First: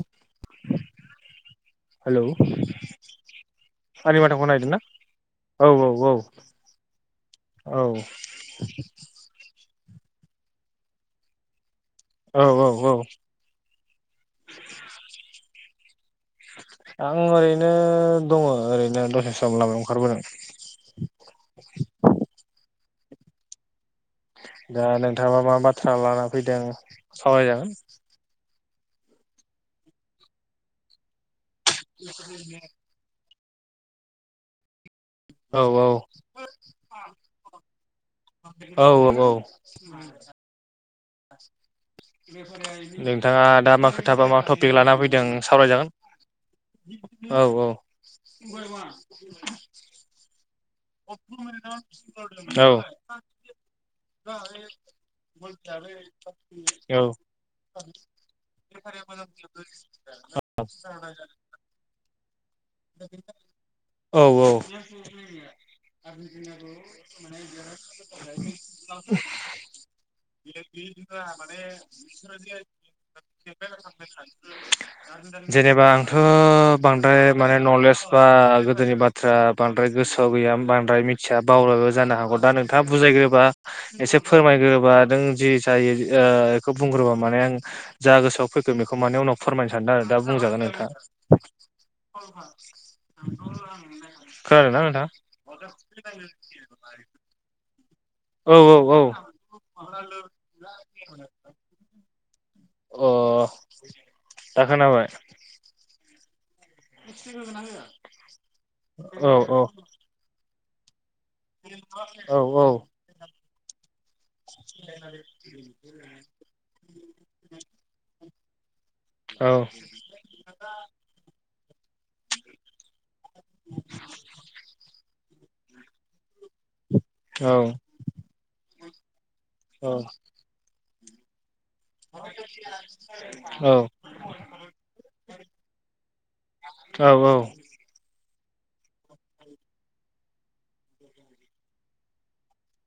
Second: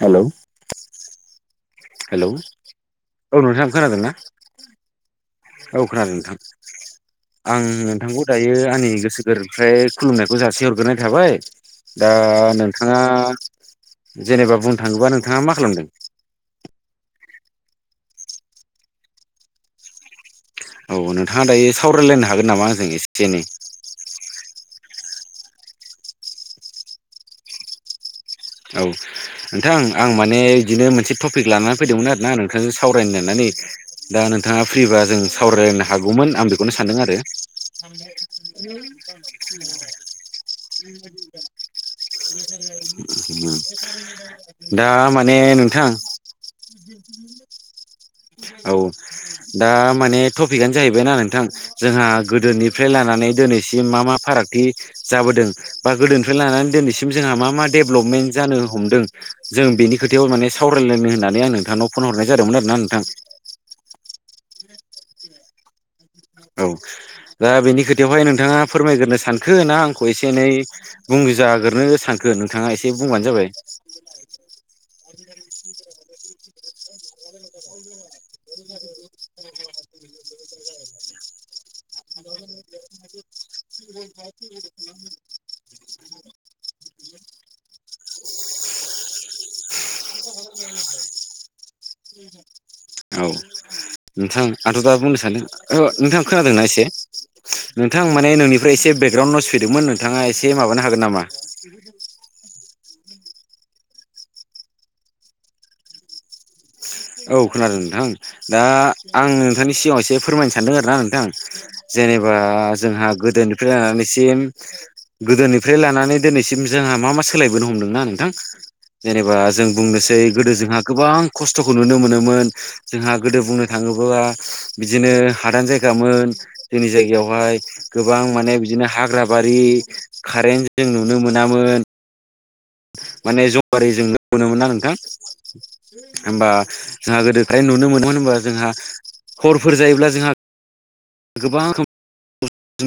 Hello [unintelligible] hello औ नोंथांआ खोनादोंना? बनायदोंना? औ खोनादों नोंथां। आं औ नोंथांखौ दायो आंनि गोसो गोर्बोनिफ्राय खुलुमनायखौ जासि हरग्रोनाय थाबाय दा औ औ औ नोंथाङा जेनेबा बुंनो थाङोबा नोंथाङा मा खालामदों? आं ओरैनो दङ ओरैनो दसे सम लामायाव ओंखारबोदों। औ नोंथाङा दायो सावरायलायनो हागोन नामा आंजों एसे एनै? दा नोंथाङा मा बाथ्रा लाना फैदों सावरायजागोन। औ नोंथां आं माने बिदिनो मोनसे टपिक लानानै फैदोंमोन आरोना नोंथांजों साव रायनो होननानै दा नोंथाङा फ्रि बा जों औ सावरायनो औ हागौमोन आं बेखौनो सानदों आरो। औ औ। [unintelligible] नोंथाङा दा मा खोथा बा मा टपिक दा लाना फैदों माने नोंथां सावरायजागोन। औ औ। औ दा माने टपिकआनो जाहैबायनाा नोंथां जोंहा औ गोदोनिफ्राय लानानै दिनैसिम मा मा फारागथि जाबोदों बा गोदोनिफ्राय लानानै दिनैसिम जोंहा मा मा डेभेलपमेन्ट जानो हमदों जों बेनि खोथायाव माने सावरायलायनो होननानै आं नोंथांनाव फन हरनाय जादोंमोन आरोना नोंथां। औ औ। औ दा बेनि खोथायावहाय नोंथाङा फोरमायग्रोनो सानखो ना आंखौ एसे एनै बुं जाग्रो सानखो नोंथाङा एसे बुंबानो जाबाय [unintelligible] जेनेबा आंथ' बांद्राय माने नलेज बा गोदोनि बाथ्रा बांद्राय गोसो सोआव गैया बांद्राय मिथिया बावलो जानो हागौ दा नोंथाङा बुजायग्रोबा एसे फोरमायग्रोबा नों जि जायो ओ बेखौ बुंग्रोबा माने आं जा गोसोआव फैखो बेखौ माने उनाव फोरमायनो सानदों आरो दा बुंजागोन नोंथां। औ नोंथां खोनादों आथ' ना दा नोंथां बुं‌ सान्दों नोंथां खोनादोंना एसे नोंथां माने औ नोंनिफ्राय औ एसे औ बेकग्राउन्ड नयस फैदोंमोन नों नोंथाङा एसे माबानो हागोन नामा? अ दा खोनाबाय। औ खोनादों नोंथां दा आं औ औ नोंथांनि सिगाङाव एसे फोरमायनो सानदों आरो ना नोंथां। जेनेबा औ जोंहा गोदोनिफ्राय लानानैसिम गोदोनिफ्राय लानानै दिनै सिम जोंहा मा मा सोलायबोनो हमदोंना नोंथां जेनेबा औ जों बुंनोसै गोदो जोंहा गोबां खस्थ'खौ नुनो मोनोमोन जोंहा गोदो बुंनो थाङोबा बिदिनो हादान जायगा गामोन जोंनि जायगायावहाय गोबां माने बिदिनो हाग्रा बारि औ खारें जों नुनो मोनामोन। [unintelligible] माने जवारि जों नुनो मोना नोंथां। होमबा औ जोंहा औ गोदो फ्राय नुनो मोनोम होनबा जोंहा हरफोर जायोब्ला जोंहा गोबां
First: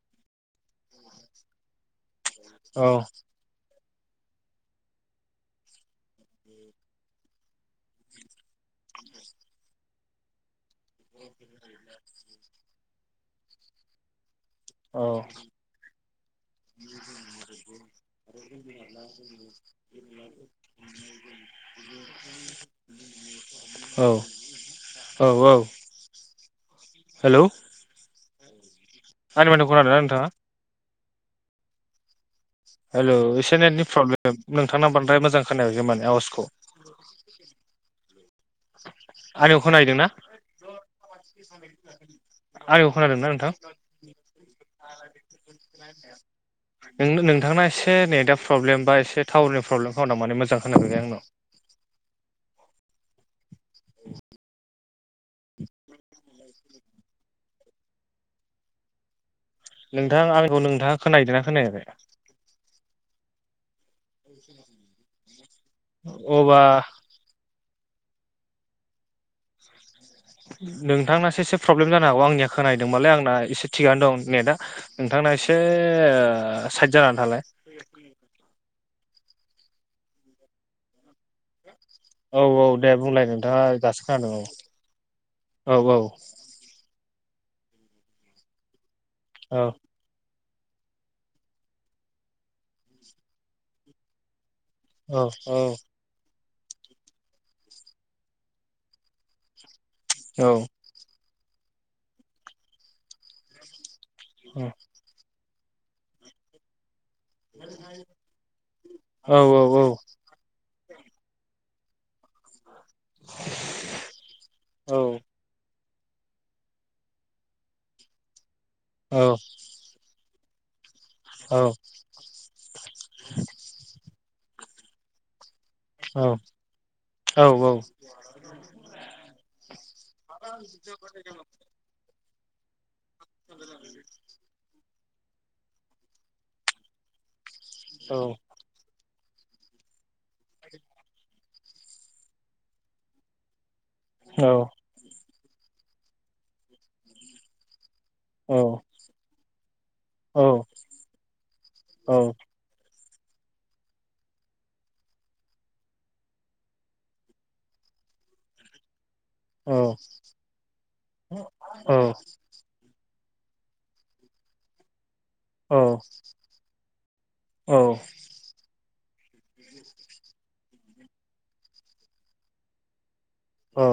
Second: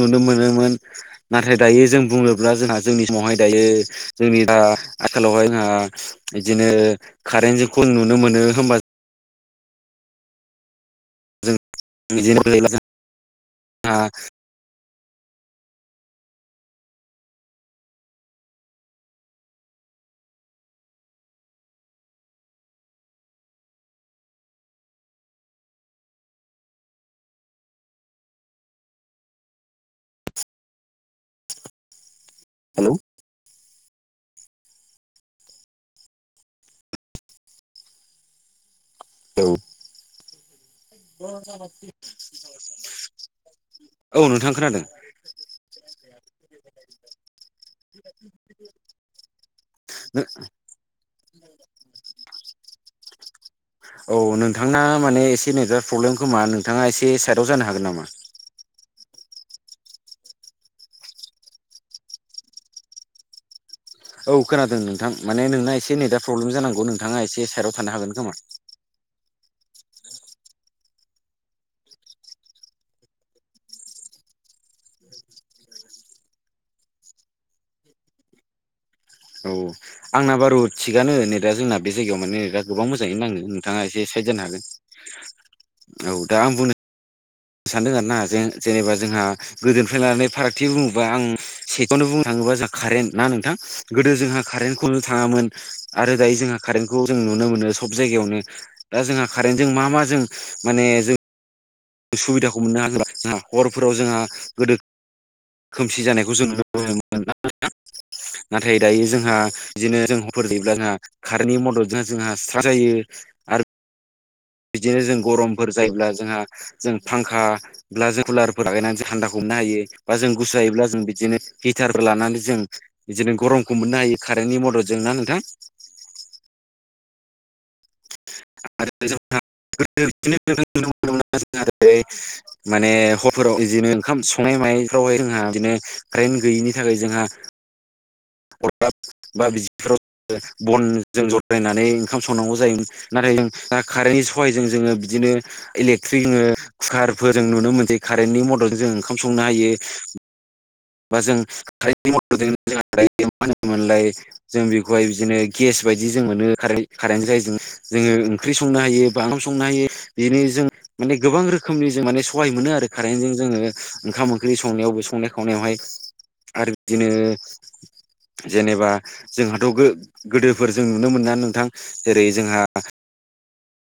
नुनो मोनोमोन नाथाय दायो जों बुङोब्ला जोंहा जोंनि समावहाय दायो जोंनि दा आखालावहाय जोंहा बिदिनो कारेन्ट जोंखौ नुनो मोनो होमबा [unintelligible] बिदिनोफ्राय औ [inaudible] [inaudible] [inaudible] औ औ औ हेलौ आंनि माथोखौ खोनादोंना नोंथाङा? हेलौ हेल' एसे नेटनि प्रब्लेम नोंथांना बांद्राय मोजां खोनायाखै माने आवाजखौ। आंनिखौ खोनाहैदोंना? [inaudible] आंनिखौ खोनादोंना नोंथां? औ नोंथां खोनादों [unintelligible] नों नोंथांना एसे नेटआ प्रब्लेम बा एसे टाउननि प्रब्लेम खोनादों माने मोजां खोनाफैयाखै आंनाव। औ नोंथांना माने एसे नेजार प्रब्लेम खोमा नोंथाङा एसे साइडआव जानो हागोन नामा? नोंथां आंखौ नोंथाङा खोनाहैदोंना खोनायाखै? औ खोनादों नोंथां माने नोंना एसे नेटआ प्रब्लेम अब्ला जानांगौ नोंथाङा एसे साइडआव थानो हागोन खोमा। नोंथांसो एसे प्रब्लेम जानो हागौ आंनिया खोनदोंबालाय आंना एसे थिगानो दं नेटआ। नोंथांना एसे ओ साइद जानानै थालाय। औ आंना बारु थिगानो नेदा जोंना। बे जायगायाव माने औ दा औ गोबां दे मोजाङैनो बुंलाय नाङो नोंथाङा एसे दासो साइद खोनादों जानो हागोन औ दा आं बुंनो सानदों आरो ना जे-जेनेबा जोंहा औ गोदोनिफ्राय लानानै फाराग थि बुङोबा आं सेनो बुंनो थाङोबा जों कारेन्ट ना नोंथां गोदो जोंहा कारेन्ट खनो औ थाङामोन। आरो दायो जोंहा कारेन्टखौ जों नुनो मोनो सब जायगायावनो दा जोंहा कारेन्टजों मा मा जों औ माने जों सुबिदाखौ मोननो हा जों हरफोराव जोंहा गोदो खोमसि जानायखौ जों नुनो मोन नाथाय दायो जोंहा औ औ बिदिनो जों फोर गैब्लाङा कारेन्टनि मददजों जोंहा सिथार जायो। आरो बिदिनो जों गरमफोर जायोब्ला जोंहा जों फांखा ब जों कुलारफोर लागायनानै जों हान्दाखौ हमनो हायो। बा जों गुसु जायोब्ला जों बि बिदिनो हिटारबो लानानै जों बिदिनो गरमखौ मोननो हायो कारेन्टनि मददजोंनो ना नोंथां। औ, औ, औ आरो [unintelligible] माने हरफोराव बिदिनो ओंखाम संनाय मानाय फावहाय जोंहा बिदिनो कारेन्ट गैयिनि थाखाय जोंहा औ हराब बा बिदिफोराव बनजों जथ्रायनानै ओंखाम संनांगौ जायोमोन। नाथाय जों दा कारेन्टनि सहायजों जोङो बिदिनो इलेकट्रिक जो कुकारफोर जों नुनो मोनसै। कारेन्टनि मदद औ जों ओंखाम संनो हायो। बा जों कारेन्ट जै मा होनोमोनलाय [unintelligible] जों बेखौहाय बिदिनो गेस बायदि जों मोनो खारेन्टनि थाखायों जोङो ओंख्रि संनो हायो। बाम संनो हायो बिनो जों माने गोबां रोखोमनि जों माने सहाय मोनो आरो। खारेन्जों जोङो ओंखाम ओंख्रि संनायावबो संनाय खावनायावहाय आरो बिदिनो औ जेनेबा जोंहाथ' गोदोफोर जों नुनो मोना नोंथां। जेरै, जोंहा अ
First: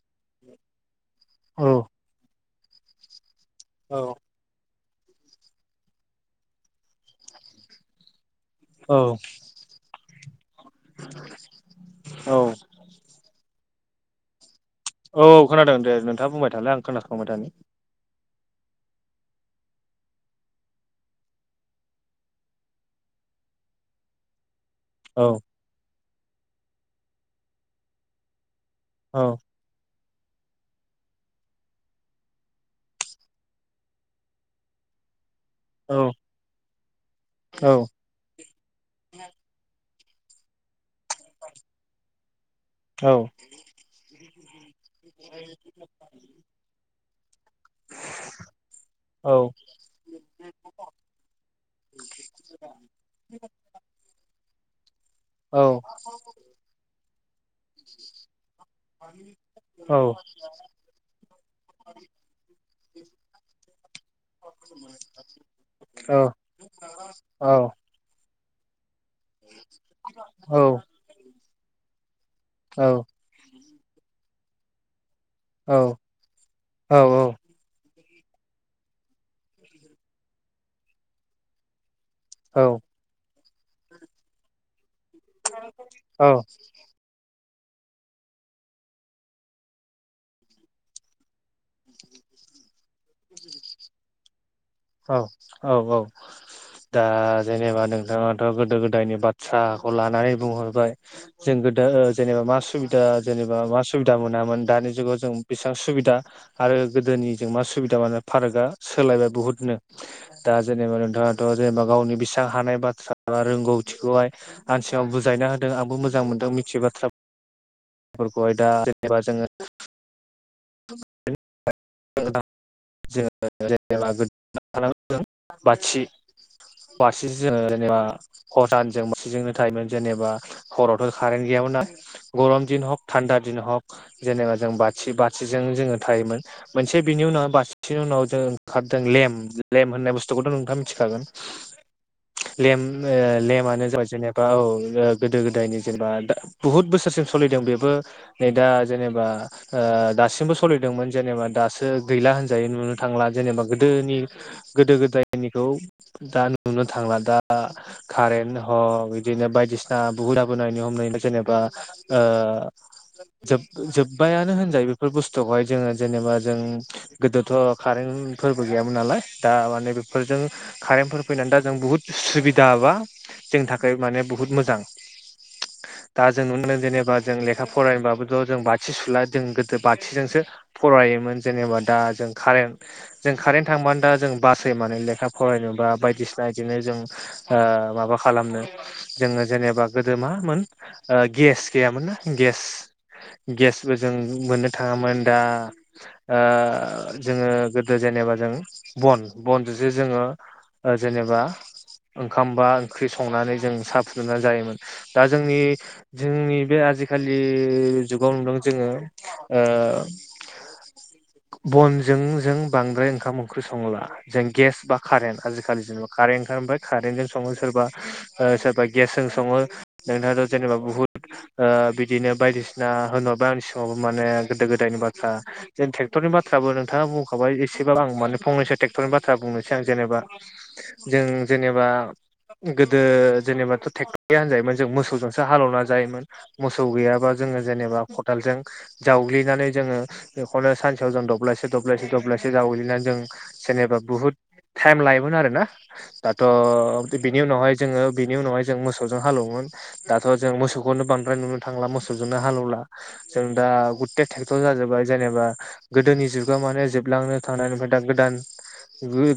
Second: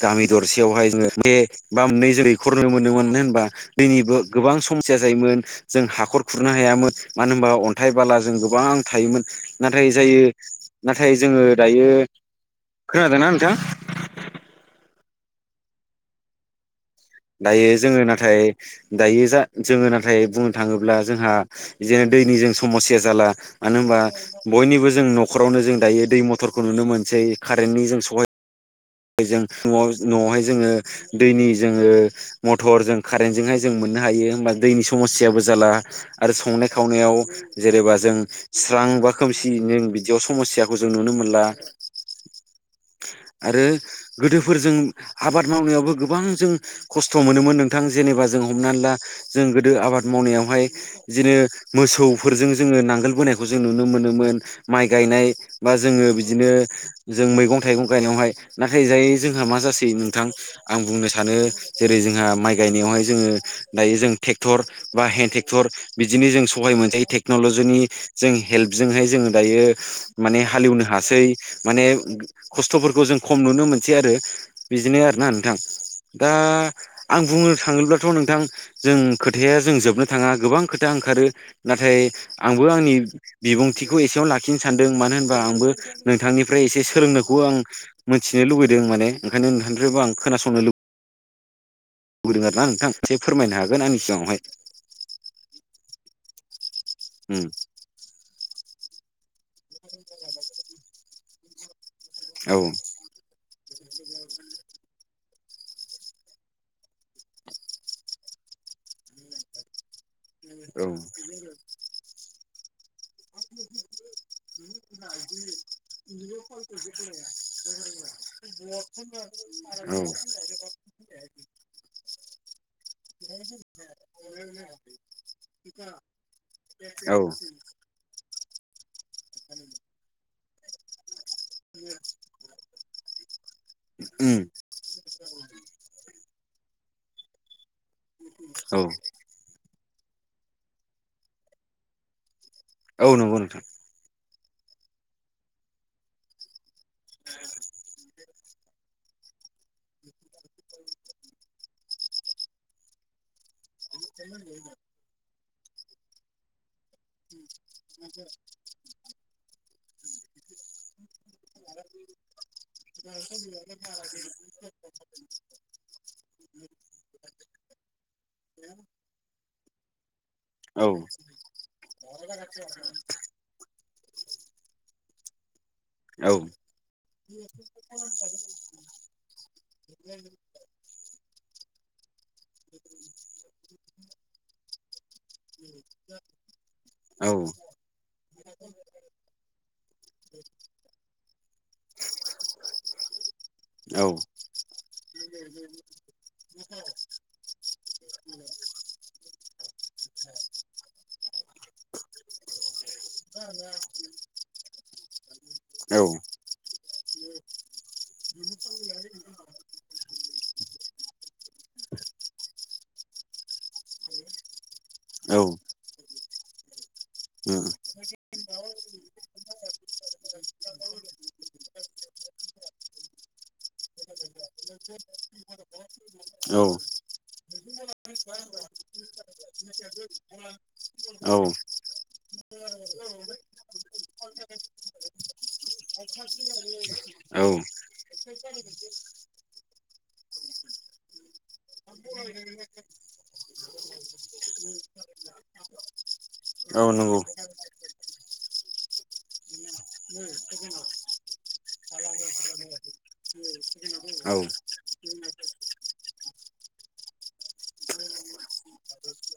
गामि दरसेयावहाय जोङो बे बा मोननै जै खरनो मोनोमोन होनबा दैनिबो गोबां समस्या जायोमोन जों हाखर खुरनो हायामोन मानो होनबा अन्थाइ, बाला जों गोबां थायोमोन नाथाय जायो नाथाय जोङो दायो खोनादोंना नोंथां? औ खोनादों दे नोंथाङा बुंबाय थालाय आं खोनादों। दायो जोङो नाथाय दायो जा जोङो नाथाय बुंनो थाङोब्ला जोंहा जनो दैनि जों समस्या जाला। मानो होनबा बयनिबो ज जों औ न'खरावनो जों दायो दै मथरखौ नुनो मोनसै कारेन्टनि जों सहाय औ जों न'आवहाय जोङो दैनि जोङो मटर जों कारेन्टजोंहाय जों मोननो हायो होमबा दैनि समस्याबो जाला औ आरो संनाय खावनायाव औ जेनेबा जों स्रां बा खोमसि नों बिदियाव समस्याखौ जों नुनो मोनला। औ आरो गोदोफोरजों आबाद मावनायावबो गोबां जों खस्थ' मोनोमोन नोंथां जेनेबा जों हमनानै ला औ जों गोदो आबाद मावनायावहाय बिदिनो मोसौफोरजों जोङो नांगोल बोनायखौ जों नुनो नुनो मोनोमोन माइ गायनाय औ बा जोङो बिदिनो जों मैगं- थाइगं गायनायावहाय नाथाय जायै जोंहा मा जासै औ नोंथां आं बुंनो सानो जेरै जोंहा माइ गायनायावहाय जोङो दायो जों ट्रेक्टर बा हेन्ड ट्रेक्टर बिदिनो जों सहाय मोनजायो टेक्न'ल'जिनि जों हेल्प जोंहाय जोङो दायो माने औ हालेवनो हासै माने खस्थ'फोरखौ जों खम नुनो मोनसै आरो बिदिनो आरोना नों औ औ दा आं बुंनो थाङोब्लाथ' नोंथां जों खोथाया जों जोबनो थाङा गोबां खोथाया ओंखारो नाथाय आंबो आंनि बिबुंथिखौ एसेयावनो लाखिनो सानदों मानो होनबा आंबो नोंथांनिफ्राय एसे सोलोंनो आं मोनथिनो लुबैदों माने ओंखायनो नोंथांनिफ्रायबो आं खोनासंनो लुबैदों। होदों आर ना नोंथां एसे फोरमायनो हागोन आंनि सिगाङावहाय। औ, औ, औ दा उम जेनेबा नोंथाङाथ' गोदो गोदायनि बाथ्रा। बाथ्राखौ लानानै बुंहरबाय जों गोदो जेनेबा औ मा सुबिदा दा जेनेबा मा सुबिदा मोनामोन दानि जुगाव जों बेसेबां सुबिदा आरो गोदोनिजों मा सुबिदा मानो पार्कआ सोलायबाय बुहुद नो दा औ जेनेबा नोंथाङाथ' जेनेबा गावनि बिसा हानाय बाथ्रा एा रोंगौथिखौहाय आान सिाव बुजायना होदों आंबो मोजां मोनदों मिथिययो बाथ्रा ब जोङो [inaudible] औ जेनेबा औ जेबा हसानजों मसेजोंनो थायोमोन जेनेबा हरावथ' कारेट गैयामोन ना गम ह थान्दा द ह उम जेनब [unintelligible] जों बाथि बाथिजों जोङो थायोमोन मोनसे बिनि उनाव बाथि बिनि उनाव जों औ ओंखारदों लेम्प लेम्प होननाय बुस्थुखौथ' नोंथाङा मिथिखागोन। लेम औ ओ नंगौ नोंथां लेमानो जाबाय जोंनियाब बा औ गोदो गोदायनि जेनेबा बहुत बोसोरसिम सोलिदों बेबो नै दा जेनेबा ओ दासिमबो सलिदोंमोन जेनेबा दासो गैला होनजायो नुनो थांला। जेनेबा गोदोनि गोदो गोदायनिखौ दा नुनो थांला दा कारेन्ट अ बिदिनो बायदिसिना बुहुदा बोनायनि अनगायैबो जेनेबा ओ जोब जोब्बायानो होनजायो बेफोर बुस्थुखौहाय जोङो जेनेबा जों गोदोथ' कारेन्टफोरबो गैयामोन नालाय। दा माने बेफोरजों औ कारेन्टफोर फैनानै दा जों बुहुद सुबिदा बा जोंनि थाखाय माने बुहुत मोजां दा औ जों नुनो मोननाय जेनेबा जों लेखा फरायनोबाबोथ' जों बाथि सुला जों गोदो बाथिजोंसो फरायोमोन जेनेबा दा जों कारेन्ट जों कारेन्ट थांबानो दा जों बासायनानै लेखा फरायनोबा बायदिसिना बिदिनो जों माबा खालामनो जोङो जेनेबा गोदो मामोन गेस गैयामोन ना गेस गेसबो जों औ मोननो थाङामोन दा जोङो गोदो जेनेबा जों बन बनजोंसो जोङो जेनेबा ओंखाम बा ओंख्रि संनानै जों साहा फुदुंनानै जायोमोन दा जोंनि जोंनि बे आजिखालि जुगाव नुदों जोङो बनजों जों बांद्राय ओंखाम ओंख्रि संला जों गेस बा औ कारेन्ट आजिखालि जेनेबा कारेन्ट ओंखारओबाय कारेन्ट जजों सङो उम सोरबा सोरबा गेस जजों सङो नोंथाङाथ' जेनेबा बुहुत ओ बिदिनो बायदिसिना होन्ला आंनि सिगङावबो माने गोदो गोदायनि बाथ्रा जे औ ट्रेक्टरनिाथ्राबो नोंथाङा बुंखाबाय एसेबाब आं माने फंनैसै ट्रेक्टरनि बाथ्रा बुंनोसैं जेनेबा जों औ जेनेबा गोदो जेनेबाथ' ट्रेक्ट'रया होनजायोमोन जों मोसौजोंसो हालौवना जायोमोन। मोसौ गैयाबा औ जोङो जेनेबा खदालजों जावग्लिनानै जोङो बेखौनो सानसेयाव जों दब्लायसे दब्लायसे दब्लायसे जावग्लिनानै जों जेनेबा बुहुत टाइम लायोमोन आरो ना? दाथ' औ नंगौ बेनि उनावहाय जोङो बेनि उनावहाय जों मोसौजों हालौवोमोन दाथ' जों मोसौखौ नो बांद्राय नुनो थांला मोसौजोंनो हालेवला जों दा गुथे औ ट्रेक्टर जाजोबबाय जेनेबा गोदोनि जुगाव माने जोबलांनो थांनानै ओमफ्राय दा गोदान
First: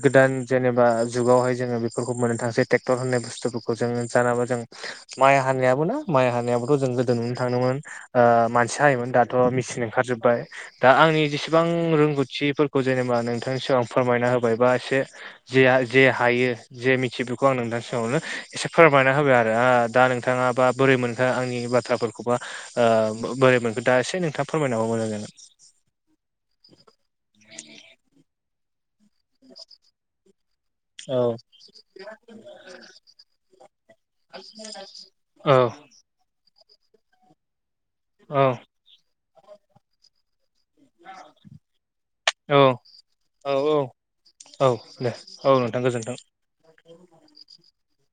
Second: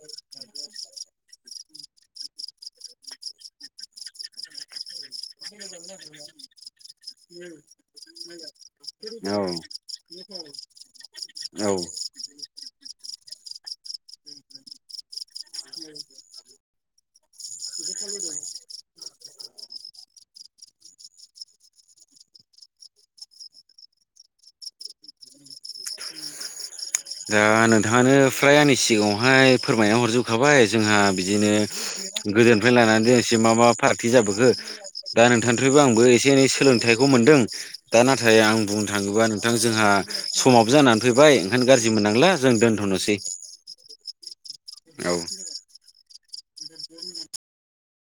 गोदान जेनेबा जुगावहाय जोङो बेफोरखौ मोननो थांसै ट्रेक्टर होननाय बुस्थुफोरखौ खौ जों जानाबा जों माइ हानायाबो ना माइ हानायाबोथ' जों गोदो ननो थांदोंमोन मानसिया हायोमोन दाथ' मेचिन ओंखार जोबबाय दा आंनि जेसेबां रोंगौथिफोरखौ जेनेबा नोंथांनिसिग आं फोरमायना होबाय बा एसे जेया जे हायो। जे मिथियो बेखौ आं नोंथां सिगावनो एसे फोरमायना होबाय आरो दा नोंथाङा बा बोरै मोनखो आंनि बाथ्राफोरखौबोा बोरै मोनखो दा एसे नोंथाङा फोरमायनांगौ मोजां जागोन। दा नोंथाङानो ओफ्राय आंनि सिगाङाव ओमफाय फोरमाया हरजोबखाबाय जोंहा औ बिदिनो गोदोनिफ्राय लानानै द एसे मा मा फाराग जाबोखो दा औ नोंथांनिफ्रायइबो आंबो एसे एनै सोलोंथाइ खौ मोनदों दा नाथाय आं बुंनो थाङोबा नोंथां जोंहा समाबबो जानानै फैबाय ओंखायनो गाज्रि मोननांला जों औ दोनथ'नोसै औ औ औ दे औ नोंथां गोजोन्थों।